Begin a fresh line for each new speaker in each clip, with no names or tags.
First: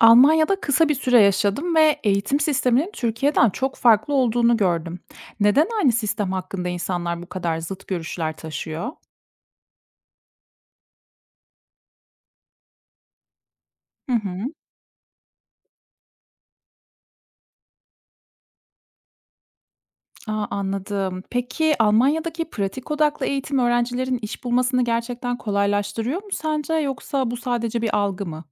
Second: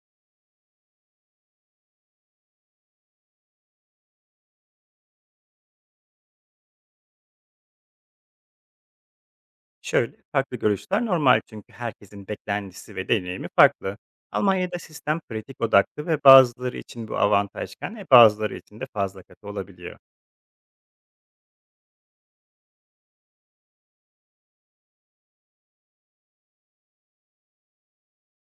Almanya'da kısa bir süre yaşadım ve eğitim sisteminin Türkiye'den çok farklı olduğunu gördüm. Neden aynı sistem hakkında insanlar bu kadar zıt görüşler taşıyor?
Şöyle, farklı görüşler normal çünkü herkesin beklentisi ve deneyimi farklı.
Hı hı.
Almanya'da sistem pratik odaklı ve bazıları için bu avantajken bazıları için de fazla katı olabiliyor.
Aa, anladım. Peki Almanya'daki pratik odaklı eğitim öğrencilerin iş bulmasını gerçekten kolaylaştırıyor mu sence yoksa bu sadece bir algı mı?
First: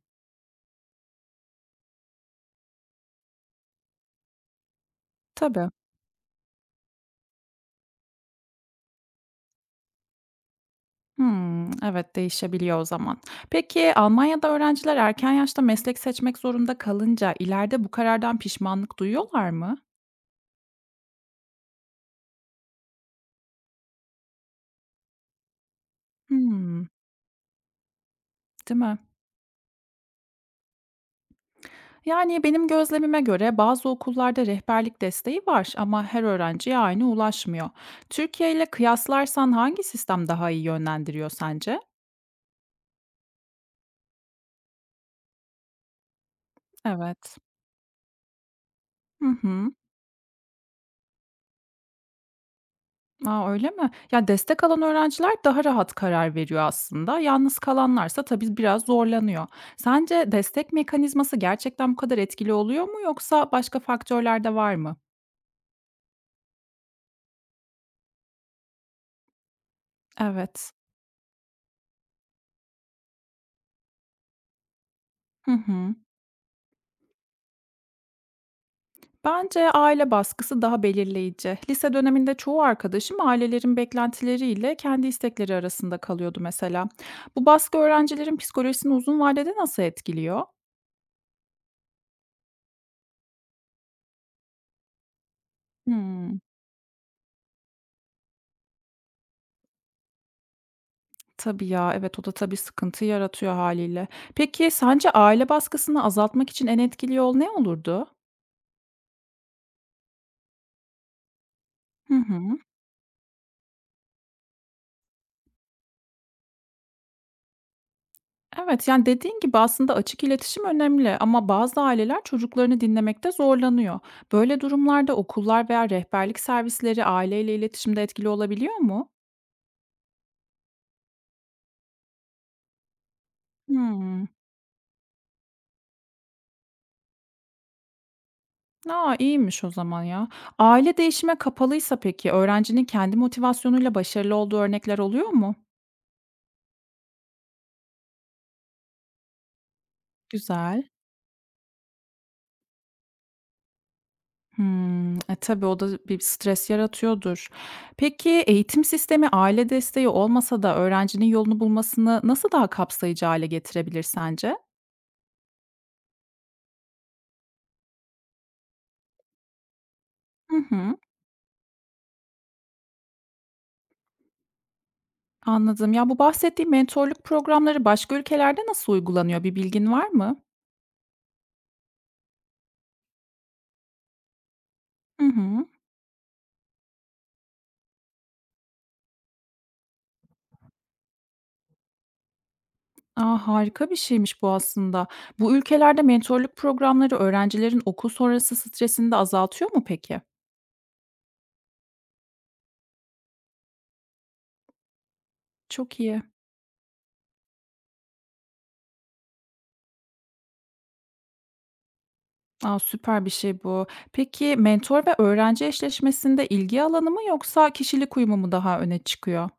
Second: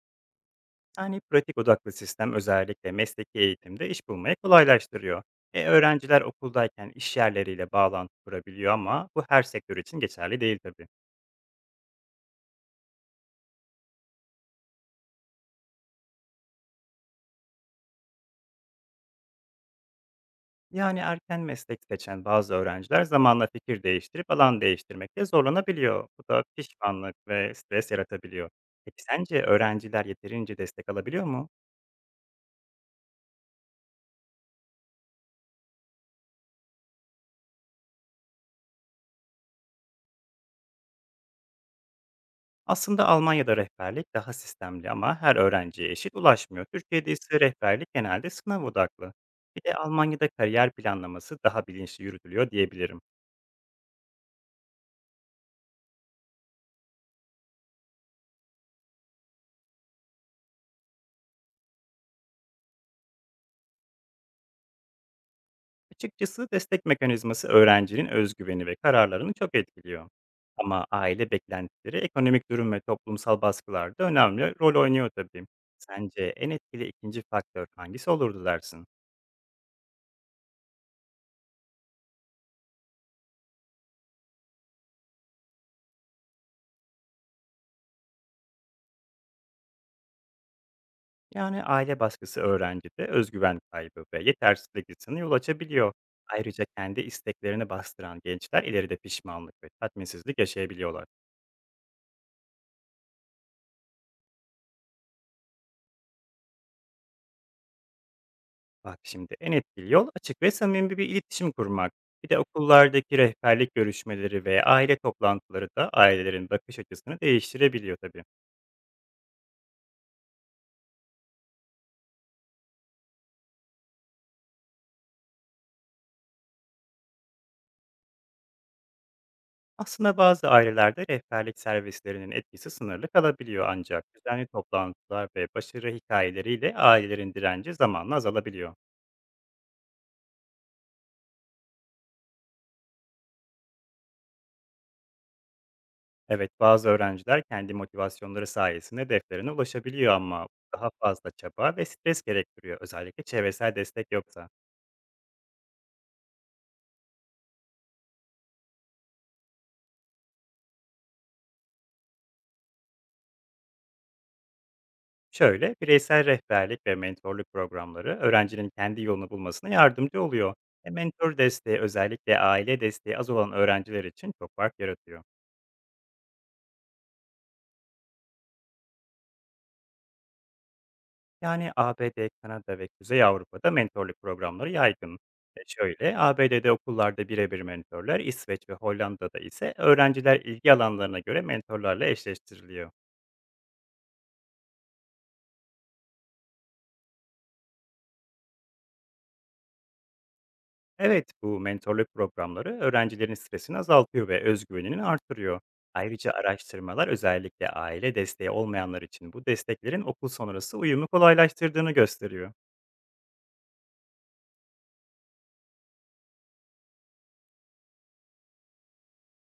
Yani pratik odaklı sistem özellikle mesleki eğitimde iş bulmayı kolaylaştırıyor.
Tabii.
Öğrenciler okuldayken iş yerleriyle bağlantı kurabiliyor ama bu her sektör için geçerli değil tabii.
Hmm, evet, değişebiliyor o zaman. Peki Almanya'da öğrenciler erken yaşta meslek seçmek zorunda kalınca ileride bu karardan pişmanlık duyuyorlar mı?
Yani erken meslek seçen bazı öğrenciler zamanla fikir değiştirip alan değiştirmekte zorlanabiliyor. Bu da
Hmm,
pişmanlık ve stres yaratabiliyor.
değil mi?
Peki sence öğrenciler yeterince destek alabiliyor mu?
Yani benim gözlemime göre bazı okullarda rehberlik desteği var ama her öğrenciye aynı ulaşmıyor. Türkiye ile kıyaslarsan hangi sistem daha iyi yönlendiriyor sence?
Aslında Almanya'da rehberlik daha sistemli ama her öğrenciye eşit ulaşmıyor. Türkiye'de
Evet.
ise rehberlik genelde sınav odaklı.
Hı
Bir
hı.
de Almanya'da kariyer planlaması daha bilinçli yürütülüyor diyebilirim.
Aa, öyle mi? Ya destek alan öğrenciler daha rahat karar veriyor aslında. Yalnız kalanlarsa tabii biraz zorlanıyor. Sence destek mekanizması gerçekten bu kadar etkili oluyor mu yoksa başka faktörler de var mı?
Açıkçası destek mekanizması öğrencinin özgüveni ve kararlarını çok etkiliyor.
Evet.
Ama aile beklentileri, ekonomik durum ve toplumsal baskılar da önemli rol oynuyor tabii.
Hı hı.
Sence en etkili ikinci faktör hangisi olurdu dersin?
Bence aile baskısı daha belirleyici. Lise döneminde çoğu arkadaşım ailelerin beklentileriyle kendi istekleri arasında kalıyordu mesela. Bu baskı öğrencilerin psikolojisini uzun vadede nasıl etkiliyor?
Yani aile baskısı öğrencide özgüven kaybı ve yetersizlik hissine yol açabiliyor.
Hmm,
Ayrıca kendi isteklerini bastıran gençler ileride pişmanlık ve tatminsizlik yaşayabiliyorlar.
tabii ya, evet, o da tabii sıkıntı yaratıyor haliyle. Peki sence aile baskısını azaltmak için en etkili yol ne olurdu?
Bak şimdi, en etkili yol açık ve samimi bir iletişim kurmak.
Hı
Bir de
hı.
okullardaki rehberlik görüşmeleri ve aile toplantıları da ailelerin bakış açısını değiştirebiliyor tabii.
Evet, yani, dediğin gibi aslında açık iletişim önemli ama bazı aileler çocuklarını dinlemekte zorlanıyor. Böyle durumlarda okullar veya rehberlik servisleri aileyle iletişimde etkili olabiliyor mu?
Aslında bazı ailelerde rehberlik servislerinin etkisi sınırlı kalabiliyor ancak
Hmm.
düzenli toplantılar ve başarı hikayeleriyle ailelerin direnci zamanla azalabiliyor.
A, iyiymiş o zaman ya. Aile değişime kapalıysa peki öğrencinin kendi motivasyonuyla başarılı olduğu örnekler oluyor mu?
Evet, bazı öğrenciler kendi motivasyonları sayesinde hedeflerine ulaşabiliyor ama bu
Güzel.
daha fazla çaba ve stres gerektiriyor özellikle çevresel destek yoksa.
Hmm. Tabii o da bir stres yaratıyordur. Peki eğitim sistemi aile desteği olmasa da öğrencinin yolunu bulmasını nasıl daha kapsayıcı hale getirebilir sence?
Şöyle, bireysel rehberlik ve mentorluk programları öğrencinin kendi yolunu bulmasına yardımcı oluyor.
Hı hı,
Mentor desteği özellikle aile desteği az olan öğrenciler için çok fark yaratıyor.
anladım. Ya, bu bahsettiğim mentorluk programları başka ülkelerde nasıl uygulanıyor? Bir bilgin var mı?
Yani ABD, Kanada ve Kuzey Avrupa'da mentorluk programları yaygın.
Hı hı.
ABD'de okullarda birebir mentorlar, İsveç ve Hollanda'da ise öğrenciler ilgi alanlarına göre mentorlarla eşleştiriliyor.
A, harika bir şeymiş bu aslında. Bu ülkelerde mentorluk programları öğrencilerin okul sonrası stresini de azaltıyor mu peki?
Evet, bu mentorluk programları öğrencilerin stresini azaltıyor ve özgüvenini artırıyor.
Çok iyi.
Ayrıca araştırmalar özellikle aile desteği olmayanlar için bu desteklerin okul sonrası uyumu kolaylaştırdığını gösteriyor.
A, süper bir şey bu. Peki mentor ve öğrenci eşleşmesinde ilgi alanı mı yoksa kişilik uyumu mu daha öne çıkıyor?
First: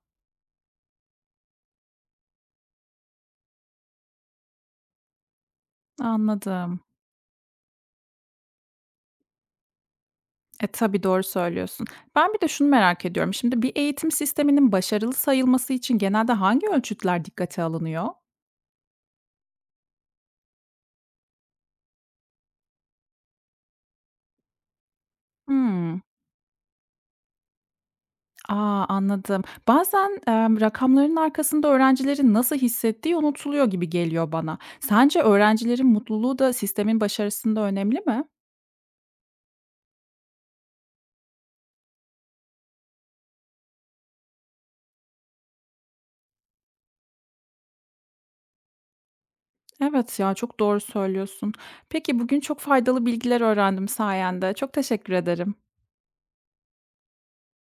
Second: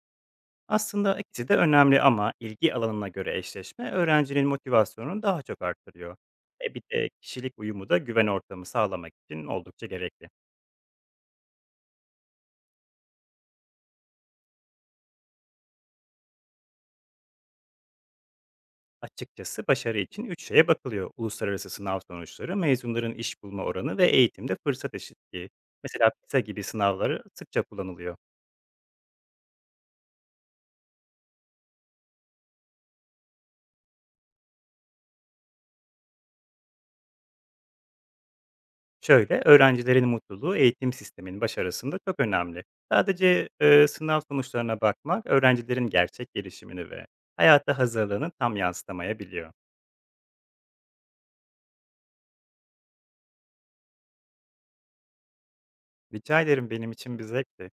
Aslında ikisi de önemli ama ilgi alanına göre eşleşme öğrencinin motivasyonunu daha çok artırıyor.
Anladım.
Bir de kişilik uyumu da güven ortamı sağlamak için oldukça gerekli.
Tabii, doğru söylüyorsun. Ben bir de şunu merak ediyorum. Şimdi bir eğitim sisteminin başarılı sayılması için genelde hangi ölçütler dikkate alınıyor?
Açıkçası başarı için üç şeye bakılıyor: uluslararası sınav sonuçları, mezunların iş bulma oranı ve eğitimde fırsat eşitliği.
Hımm.
Mesela PISA gibi sınavları sıkça kullanılıyor.
A, anladım. Bazen, rakamların arkasında öğrencilerin nasıl hissettiği unutuluyor gibi geliyor bana. Sence öğrencilerin mutluluğu da sistemin başarısında önemli mi?
Şöyle, öğrencilerin mutluluğu eğitim sisteminin başarısında çok önemli. Sadece sınav sonuçlarına bakmak, öğrencilerin gerçek gelişimini ve hayata hazırlığını tam yansıtamayabiliyor.
Evet ya, çok doğru söylüyorsun. Peki, bugün çok faydalı bilgiler öğrendim sayende. Çok teşekkür ederim.
Rica ederim, benim için bir zevkti.